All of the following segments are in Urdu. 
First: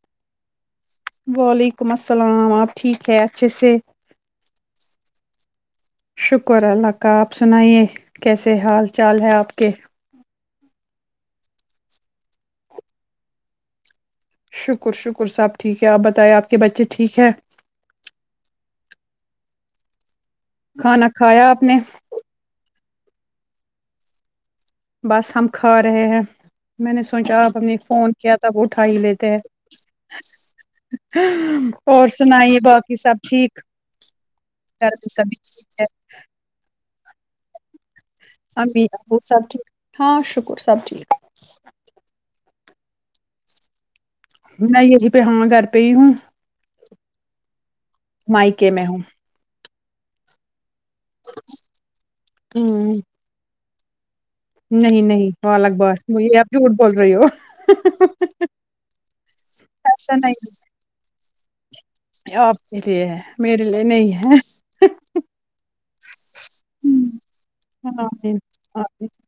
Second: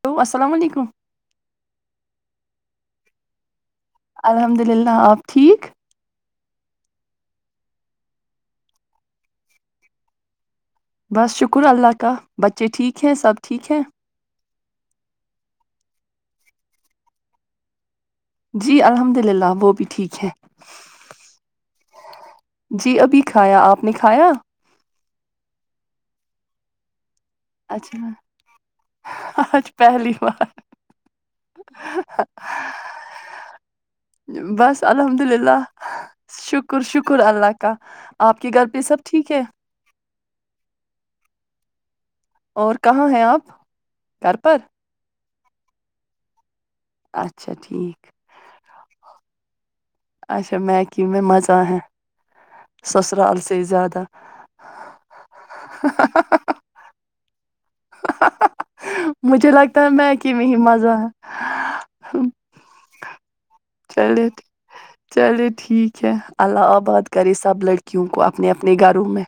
ہیلو السلام علیکم وعلیکم السلام آپ ٹھیک ہے اچھے سے الحمد للہ آپ ٹھیک شکر اللہ کا آپ سنائیے کیسے حال چال ہے آپ کے بس شکر اللہ کا بچے ٹھیک ہیں سب ٹھیک ہیں شکر شکر صاحب ٹھیک ہے آپ بتائیں آپ کے بچے ٹھیک ہیں جی الحمد للہ وہ بھی ٹھیک ہے کھانا کھایا آپ نے جی ابھی کھایا آپ نے کھایا بس ہم کھا رہے ہیں میں نے سوچا آپ ہم نے فون اچھا کیا تب اٹھا ہی لیتے آج پہلی بار ہیں اور سنائیے باقی سب ٹھیک گ بس میں الحمد سب للہ ٹھیک ہے شکر شکر اللہ کا آپ کے گھر پہ امی ابو ہے سب ٹھیک ہاں شکر سب ٹھیک اور کہاں ہیں آپ گھر پر نہیں پ ہاں گھر پہئی ہوں اچھا ٹھیک کہ میں ہوں اچھا میں کی میں مزہ ہے ہ سسرال سے سے زیادہ نہیں نہیں وال اکبار یہ آپ جھوٹ بول رہے ہو مجھے لگتا ہے ایسا میکی میں نہیں ہی مزہ ہے آپ ہے میرری چلیے چلیے ٹھیک اچھ اللہ آباد کرے سب لڑکیوں کو اپنے اپنے گھروں میں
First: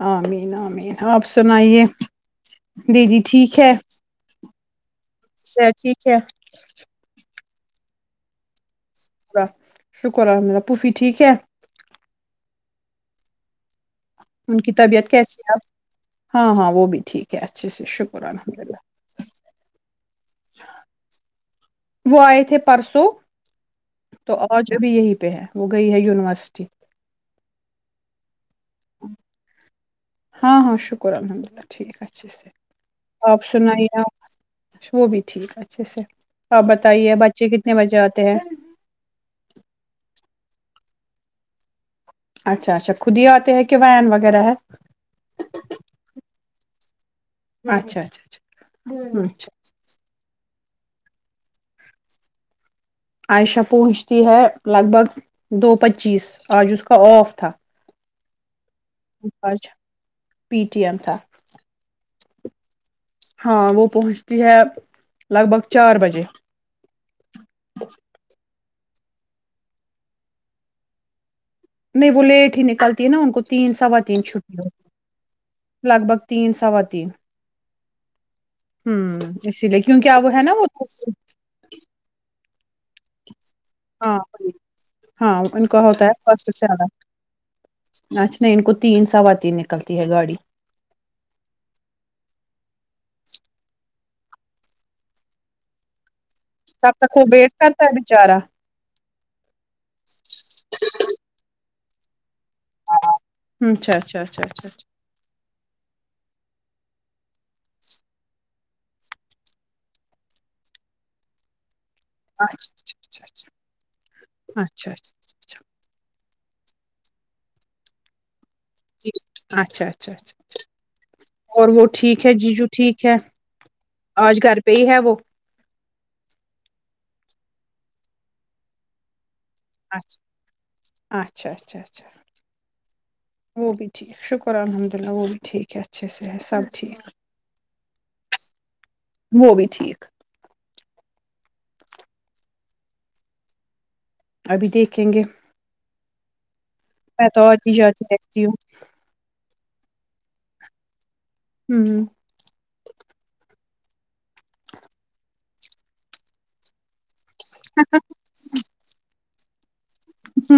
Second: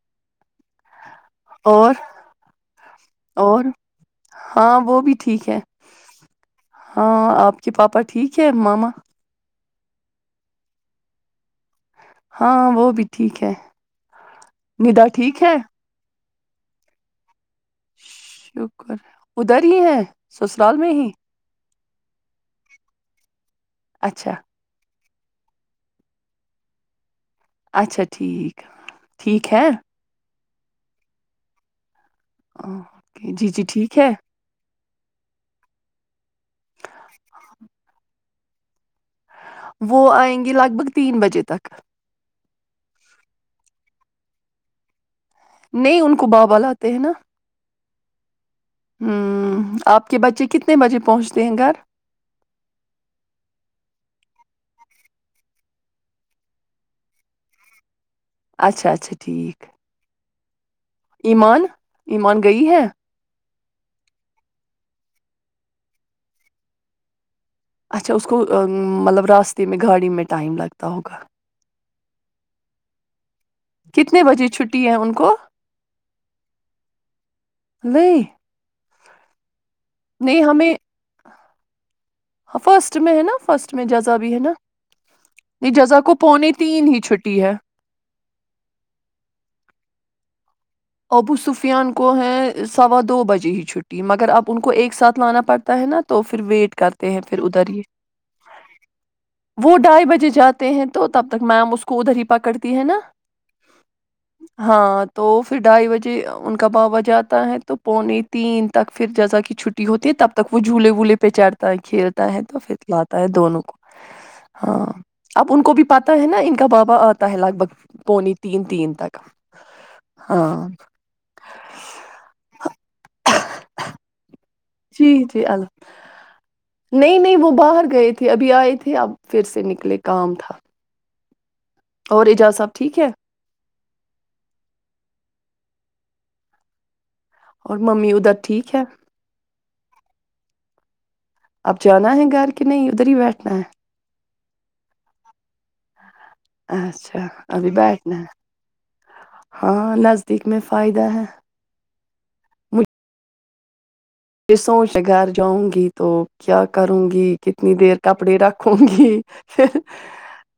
ہاں نام آپ سنائیے اور دی جی ٹھیک اور ہے ہاں وہ بھی ٹھیک ہے صحت ٹھیک ہے ہاں آپ کہ پاپا ٹھیک ہے ماما شہ شکر الحمد اللہ پوفی ٹھیک ہے ہاں وہ بھی ٹھیک ہے ان کی ندا طبیعت کیسی ٹھیک ہے اب ہاں ہاں وہ بھی ٹھیک ہے اچھے سے الحمد للہ شکر ادھر ہی ہیں سسرال میں ہی وہ آئے تھے پرسوں اچھا تو اورج ابھی یہی پہ ہے وہ گئی ہے یونیورسٹی اچھا ٹھیک ٹھیک ہے ہاں ہاں شکر الحمد للہ ٹھیک اچ اچ اوکے، جی جی آپشن آئی ٹھیک ہے وہ بھی ٹھیک ہے اچھے سے آپ بتائیے بچے کتنے بجے آتے ہیں وہ آئیں گے لگ بھگ تین بجے تک اچھا اچھا خود ہی آتے ہے کہ وان وغیرہ ہے نہیں ان کو بابا لاتے ہیں نا اچھا اچھا اچھا ہ اچھا آپ کے بچے کتنے بجے پہنچتے ہیں گھر عائشہ پہنچتی ہے لگ بھگ دو پچیس آج اس کا آف تھا اچھا اچھا ٹھیک آج پی ٹی ایم تھا ایمان ایمان گئی ہیں ہاں وہ پہنچتی ہے لگ بھگ چار بجے اچھا اس کو مطلب راستے میں گاڑی میں ٹائم لگتا ہوگا نہیں وہ لیٹ ہی نکلتی ہے نا ان کو تین کتنے سواتین بجے چھٹیں چھٹی ہے ان کو لگ بھگ تین سواتین و [unintelligible] کیونکہ ا وہ ہے نا وہ [unintelligible] ہاں فرسٹ میں ہے نا فرسٹ میں جزا ہاں بھی ہے نا ہاں ان یہ کا جزا ہوتا ہے کو فرسٹ پونے سے آدھا تین ہی چھٹی ہے اچھا نہیں ان کو تین سوا تین نکلتی ہے گاڑی ابو سفیان کو ہیں سوا دو بجے ہی چھٹی مگر اب ان کو ایک ساتھ لانا پڑتا ہے نا تو پھر ویٹ تب کرتے تک ہیں وہ پھر ویٹ ادھر ہی کرتا ہے بےچارا وہ ڈھائی بجے جاتے ہیں تو تب تک میم اس کو کوودری پکڑتی ہے نا اچھا اچھا اچھا اچھا ہاں تو ڈھائی بجے ان کا باابا جاتا ہے تو پونے تین تک پھر جزا کی چھٹی ہوتی ہے تب تک وہ جھولے وولے پہ چڑتا ہے کھیلتا ہے تو پک اچھا لاتا ہے دونوں کو اچھا ہاں اچھا اچھا اب ان کو بھی پاتا ہے نا ان کا بابا آتا ہے لگ بھگ پونی تین تین تک اچھا اچھا اچھا اچھا اچھا ہاں اور وہ ٹھیک ہے جیجو ٹھیک ہے آج گھر پہ ہی ہے جی وہ جی ال نہیں نہیں وہ باہر گئے تھے ابھی آئے تھے اب پھر سے نکلے کام تھا آٹھ اور اجاز سب ٹھیک ہے وہ بھی ٹھیک شکر الحمد ل اللہ وہ بھی ھیک ہےھ ا صحت سب ٹھیک اور ممی ادھر ٹھیک ہے وہ بھی ٹھیک اب جانا ہے گھر کہ نہیں ادھر ہی بیٹھنا ہے ابھی دیکھیں گے اچھا میں تو ابھی آتی جاتی بیٹھنا ہے رہتی ہاں ند دیکھ میں فائدہ ہے ہوں مجھے یہ سوچ گھر جاؤں گی تو کیا کروں گی کتنی دیر کپڑے رکھوں گی ہ [inaudible] [inaudible] ہ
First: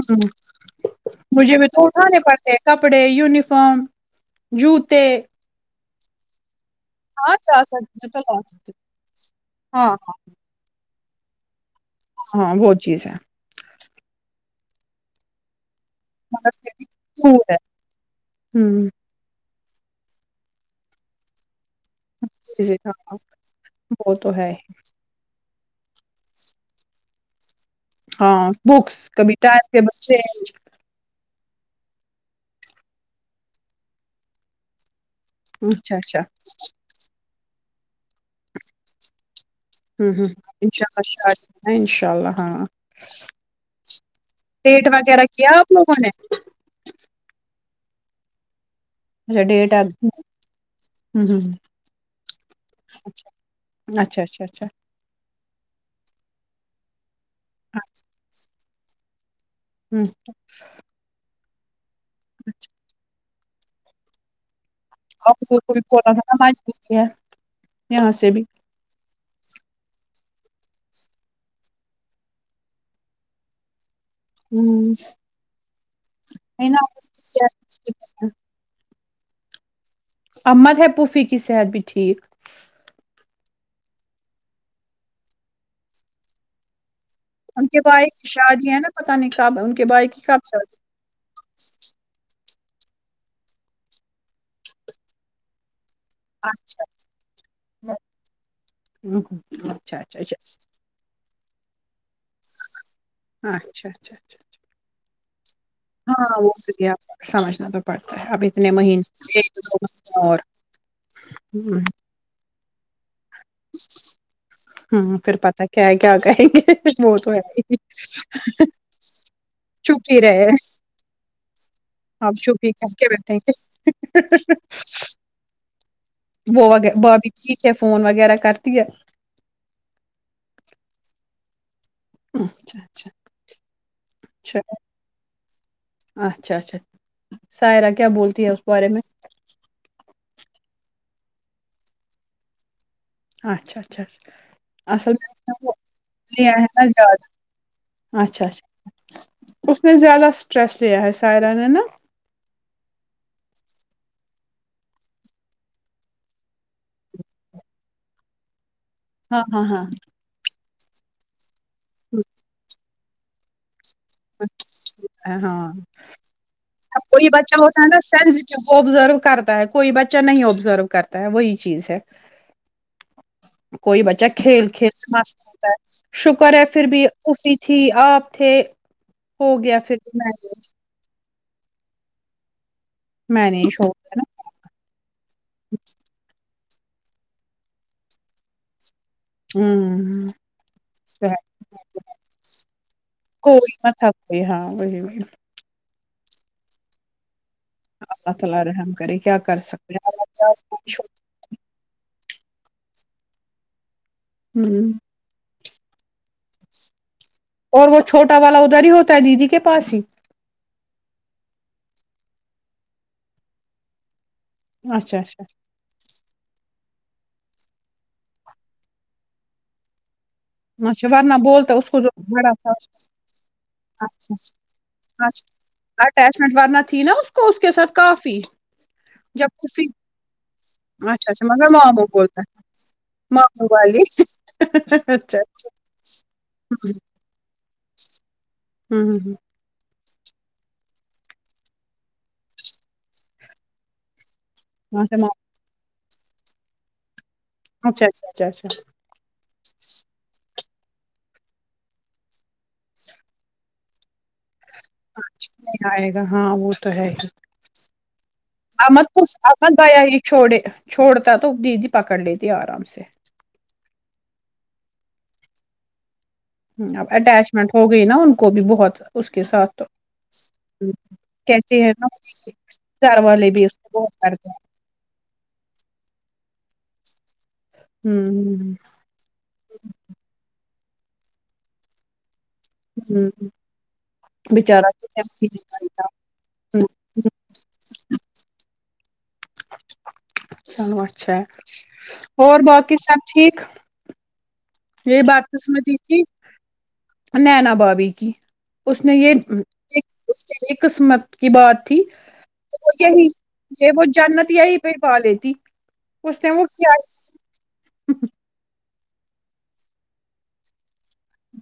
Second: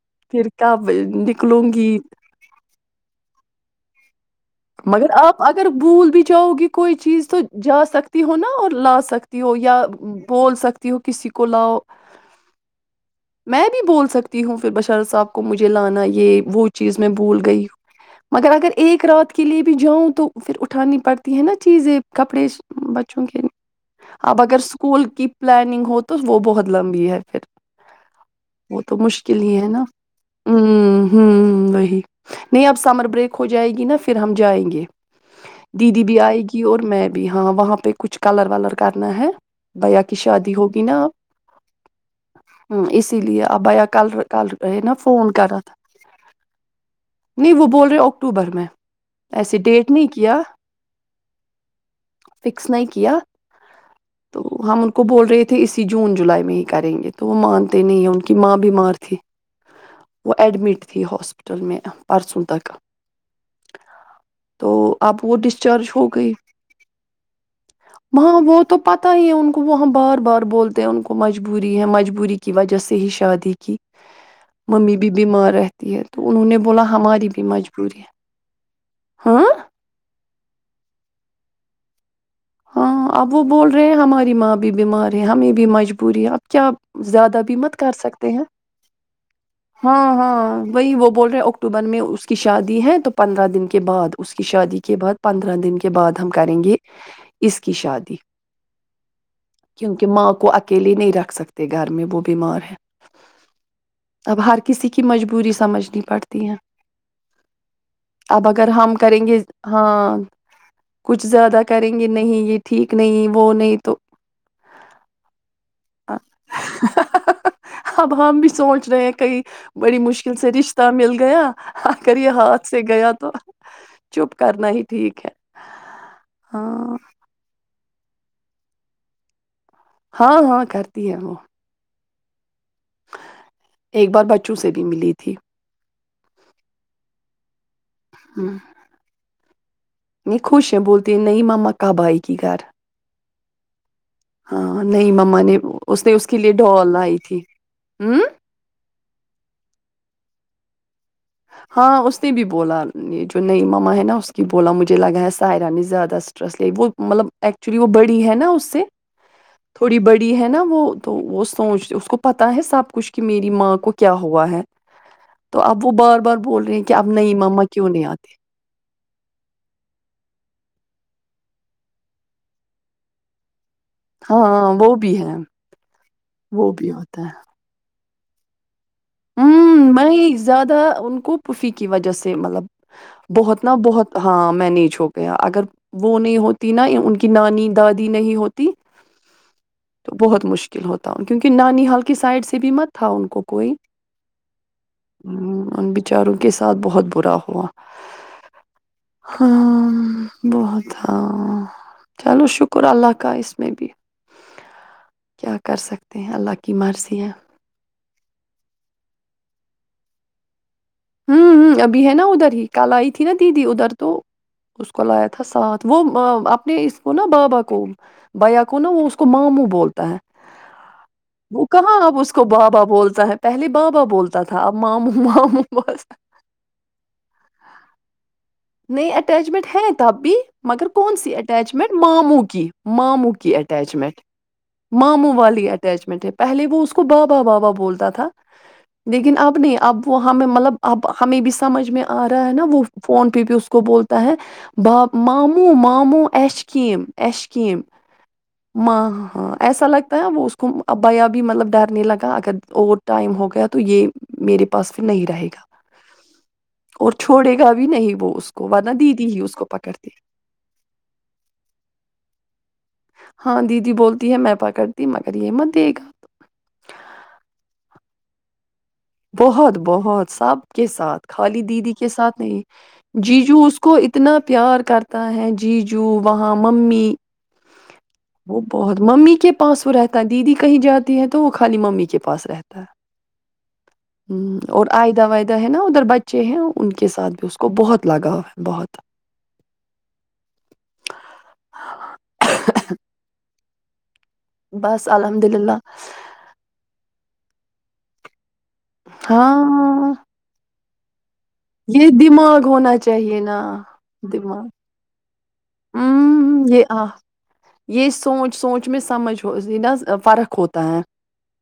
مجھے نکلوں بھی تو گی اٹھانے پڑتے ہیں کپڑے یونیفارم جوتے مگر آپ اگر بھول بھی جاؤ گی کوئی چیز تو جا سکتی ہو نا اور لا سکتی ہو یا ہاں بول سکتی توں کسی کوولؤ ہاں وہ چیز ہے میں بھی بول سکتی ہوں بشار صاحب کو مجھے لانا یہ مگر وہ پھر بھی چیز میں بھول دور ہے گئی ہوں مگر اگر ہوں ایک رات کے لیے بھی جاؤں تو پھر اٹھانی پڑتی ہے نا چیزیں کپڑے چیزیں، ہاں بچوں کے وہ تو اب ہے اگر اسکول کی پلاننگ ہو تو وہ بہت لمبی ہے پھر ہاں وہ تو بکس کبھی مشکل ہی ٹائم ہے نا ٹیبل چینج ہ ہ ہی نہیں اب سمر بریک ہو جائے گی نا پھر پھر ہم جائیں گے اچھا دیدی بھی اچھا آئے گی اور میں اب ہاں وہاں پہ کچھ کلر ولر کرنا ہے بیا ہوں کی ہوں شادی ہوگی انشاء نا اللہ آپ ہ شاید ہے انشاء اللہ ہاں اسی لیے اپ بیا کل ک رہے ڈیٹ نا وغیرہ فون کیا کرا تھا آپ لوگوں نے نہیں وہ بول رہے ہو اکٹوبر میں ایسے ڈیٹ نہیں کیا فکس نہیں کیا اچھا اچھا تو اچھا اچھا ہم ان کو بول رہے تھے تو اسی جون جولائی میں ہی کریں گے توے تو وہ مانتے نہیں ہیں ان کی ماں بیمار تھی ہوں وہ ایڈمٹ تھی ہاسپٹل ل میں پرسوں تکا تو اب وہ اور کو بھی ڈسچارج ہو بولا تھا گئی نا مجبوری ہے یہاں سے وہاں بھی وہ تو پتا ہی ہے ان کو وہاں بار بار بولتے ہیں ان کو مجبوری ہے مجبوری کی وجہ سے ہی شادی کی ہوں ممی بھی بیمار رہتی ہے تو انہوں نے ہے بولا نا ان کی ہماری بھی صحت مجبوری ہے ٹھیک ہاں امد ہے پوفی کی صحت بھی ٹھیک ہاں اب وہ بول رہے ہیں ہماری ماں بھی بیمار ہے ہمیں بھی مجبوری ہے اب کیا زیادہ بھی ان مت کے کر بھائی کی سکتے ہیں شادی ہے نا پتہ نہیں کب ان کے ہاں بھائی کی کب ہاں شادی وہی وہ بول رہے اکٹوبر میں اس شادی ہے تو پندرہ دن کے بعد اس کی شادی کے بعد پندرہ دن کے بعد ہم کریں گے کی شادی اچھا اچھا کیونکہ ماں اچھا کو اکیلے نہیں رکھ سکتے گے گھر میں بہت بیمار ہے اچھا اچھا اچھا اب ہر کسی کی مجبور پوری ہاں وہ لیے سمجھنا تو پڑتا ہے اب اگر اتنے ہم مہنے کریں گے ایک دو ہاں مہنے اور کچھ زیادہ ہ کریں گے نہیں یہ ٹھیک نہیں وہ نہیں تو ہوں، پھر پتا کیا ہے کیا کہیں گے وہ تو ہے ہی اب ہم بھی سوچ رہے ہیں کئی بڑی مشکل سے رشتہ مل گیا اگر اب یہ چپ ہاتھ ہی سے کر کے گیا تو چپ بیٹھے کرنا ہی ٹھیک ہے وہ اگر ہاں بھابی ٹھیک ہے فون وغیرہ کرتی ہے ہاں ہاں کرتی ہیں وہ [inaudible] ایک بار بچوں اچھا سے بھی ملی تھی اچھا اچھا سائرہ کیا بولتی ہے اس بارے میں یہ خوش ہیں بولتی نہیں مما کب آئے گ گھر اچھا اچھا ہاں اچھا نہیں اصل مما نے میں اس نے اس کے لیے لیا ہے نہ ڈال لائی تھی ہ زیادہ اچھا اچھا اس نے زیادہ آ سٹرس ہاں اس نے بھی بولا یہ جو ‌ نئی مما ہیں نا اس کی بولا مجھے لگا ہے سائرا نے زیادہ اسٹریس ل وہ مطلب ایکچولی وہ بڑی ہے نا اس سے ہاں ہاں ہاں تھوڑی بڑی ہے نا وہ تو وہ سوچتے اس کو پتا ہے سب کچھ کہ میری ماں کو کیا ہوا ہے ہاں تو اب وہ بار بار بول رہے ہیں کہ اب کوئی نئی بچہ مما ہوتا ہے کیوں نا نہیں آتی سینسیٹیو وہ ابزرو کرتا ہے کوئی بچہ نہیں ابزرو کرتا کرتا ہے وہی چیز ہے کوئی بچہ کھیل ہاں وہ کھیل بھی مست ہوتا ہے شکر ہے وہ پھر بھی ہوتا افی تھی آپ تھے ہو گیا ہاں پھر میں زیادہ ان کو پوفی کی وجہ سے مطلب بہت نا مینج ہو بہت گیا نا ہاں میں نہیں چھو گیا اگر وہ نہیں ہو نا ان کی نانی دادی نہیں ہوتی تو ہمم بہت مشکل ہوتا کیونکہ نانی حال کی سائڈ سے بھی مت تھا ان کو کوئی تھکی ہاں وہی بھی چاروں کے ساتھ بہت برا ہو اللہ تعالی رحم کرے کیا کر سکتے ہاں بہت ہاں چلو شکر اللہ کا اس میں بھی ہوں کیا کر سکتے ہیں اللہ کی مرضی ہے د ہوتا ہے دیدی کے پاس ہی ہوں ہ ابھی ہے نا ادھر ہی کل آئی تھی نا دیدی ادھر تو اس کو اچھا لایا تھا اچھا ساتھ وہ اپنے کو نا بابا کو بھیا کو نا وہ اس کو ماموں بولتا ہے اچھا ورنہ وہ بولتا کہاں جو اپ اس کو بڑا تھا بابا بولتا ہے پہلے بابا اچھا بولتا تھا اب ماموں اچھا اچھا ماموں بس اٹیچمنٹ ورننا تھی نا اس کو اس کے ساتھ کافی نہیں جب اٹیچمنٹ ہے تب بھی مگر کون اچھا سی اچھا مگر اٹیچمنٹ ماموں بولتا تھا کی کی ماموں والی اچھا ہی اٹیچمنٹ ہے پہے وہ ہمم اس کو بابا بابا بولتا ت تھا لیکن ہمم آپ نے اب وہ ہمیں مطلب اب ہمیں بھی سمجھ میں آ رہا ہے نا وہ فون پہ بھی اس کو بولتا ہے ب ہمم ماموں م ہموں اس کم ایشکیم اچھا اچھا اچھا اچھا ماں ہ ہاں ایسا لگتا ہے وہ اس ابیا بھی مطلب ڈرنے لگا اگر اوور ٹائم ہو گیا تو یہ میرے پاس پھر نہیں رہے گا نہیں آئے گا ہاں وہ تو ہے اور ہی چھوڑے گا بھی نہیں وہ اس کو ورنہ امد دیدی کچ ہی اس کو امد آیا پکڑتی ہی چھوڑے چھوڑتا تو دیدی پکڑ لیتی آرام سے اگر یہ مت د گات تو اب اٹیچمنٹ ہو گئی نا ان کو بھی بہت اس کے ساتھ بہت تو بہت سب کے ساتھ خالی کہتے دیدی ہیں نا کے ساتھ نہیں گھر والے جیجو بھی اس کو بہت اتنا کرتے ہیں پیار کرتا ہے جیجو وہاں ہاں ممی [inaudible] وہ ہمم بہت ممی کے پاس وہ رہتا دیدی [inaudible] کہیں جاتی ہے تو وہ خالی ممی کے پاس رہتی [inaudible] ہی ہ [inaudible] ہ اور آئدہ وائدہ ہے نا ادھر بچے ہیں ان کے ساتھ بھی اس کو بہت لگاؤ ہے بہت [inaudible] چلو اچھا اور باقی سب ٹھیک [inaudible] بس یہی بات الحمد تو اس للہ میں دی تھی [inaudible] نینا بابی کی [inaudible] اس نے ہاں یہ [inaudible] قسمت [inaudible] کی بات تھی یہ دماغ وہ ہونا یہی چاہیے نا یہ وہ جنت یہی پڑ پا لیتی [inaudible] اس نے ہوں وہ یہ کیا آ یہ سوچ سوچ [inaudible] چ میں سمجھ ہو ن فرق ہوتا ہے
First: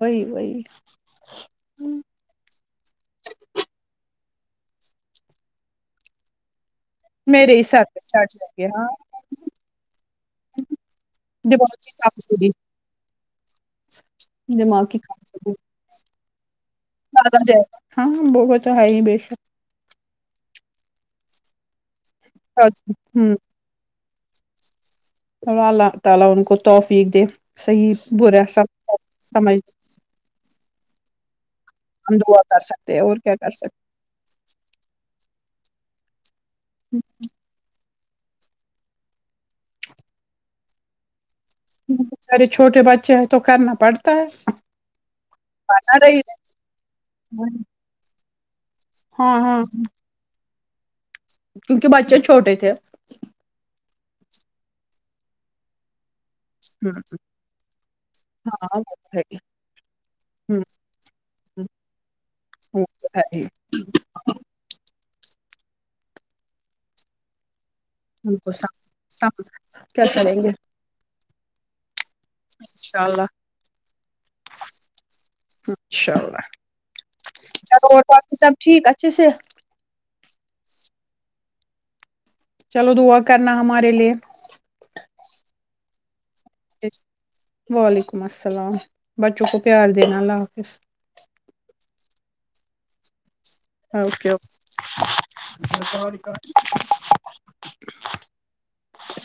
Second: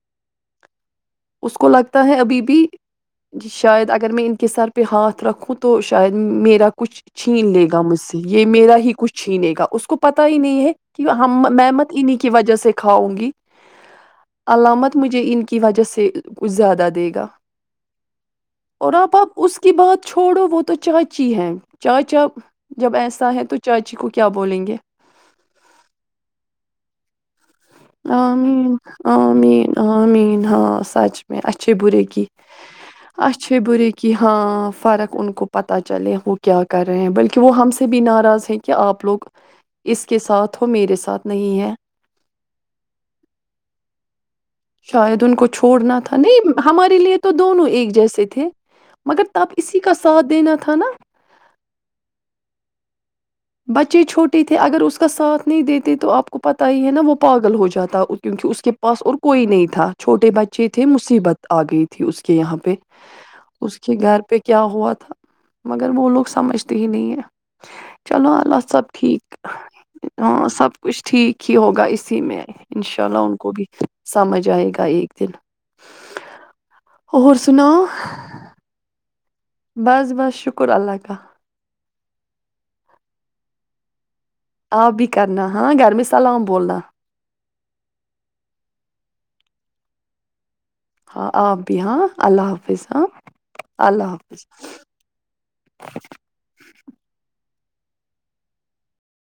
وہی وہی [inaudible] اس کو لگتا ہے ابھی بھی جی شاید اگر میں ان [inaudible] کہ سر پہ ہاتھ رکھوں تو شاید میرا [unintelligible] کچھ چھین میرے ہی لے گا سر مجھ پہ سے چڑھ یہ جائے میرا گا ہاں ہی [unintelligible] چھینے گا اس کو پتا ہی نہیں ہے کہ میں دماغ مت انہیں کی کمزوری وجہ سے کھاؤ [unintelligible] ں گی دماغ علامت کی مجھے ان کمزوری کی وجہ سے کچھ زیادہ دے گا زیادہ جائے ہاں وہ وہ تو ہے اور ہی آپ بے اپ شک اس کی بات چھوڑو وہ تو چاچی ہیں [unintelligible] چائے چاپ جب ایسا ہوں ہے تو [unintelligible] چی کو کیا بولیں گے [unintelligible] [unintelligible] ہ برا مین سب آ سمجھ مین آ مین ہاں سب م میں اچھے برے ہم کی دعا کر سکتے ہیں اور کیا کر اچھے برے کی ہاں فرق ان کو پتہ چ چلے ہوٹ کیا کر رہے ہیں بلکہ وہ ہم سے بھی ناراض ہیں کہ آپ لوگ اس کے ساتھ ہو میرے ساتھ نہیں ہے سکتے بچارے چھوٹے بچے ہیں تو کرنا پڑتا ہے شاید ان کو چھوڑنا تھا نہیں ہمارے لیے تو دونوں ایک جیسے تھے مگر ہاں تپ ہاں اسی کا ساتھ دینا تھا تھانا کیونکہ بچے چھوٹے تھے بچے چھوٹے تھے اگر اس کا ساتھ نہیں دیتے تو آپ کو پت ہی ہے نا وہ پاگل ہو جاتا کیونکہ اس کے ہاں وہ پاس اور تو ہے ہی کوئی نہیں تھا چھوٹے ہوں بچے تھے مصیبت آ گئی تھی اس کے یہاں پہ وہ تو ہے ہی اس کے ان گھر پہ کیا ہوا تھا مگر وہ لوگ سمجھتے ہی نہیں ہیں چلو کو اللہ سب ٹھیک سب کیا ہ کریں گے سب کچھ ٹھیک ہوگا اس میں آئے ان شاء اللہ ان کو بھی سمجھ آئے گا ایک دن انشاء اللہ اور سنا چلو اور باقی سب ٹھیک اچھے سے چلو دعا کرنا ہمارے لیے آپ بھی کرنا ہاں گھر میں سلام بولنا وعلیکم السلام بچوں کو پیار دین لا کے ہاں آ ا بھی ہاں اللہ حافظ ہاں اللہ حافظ اوکےک [unintelligible]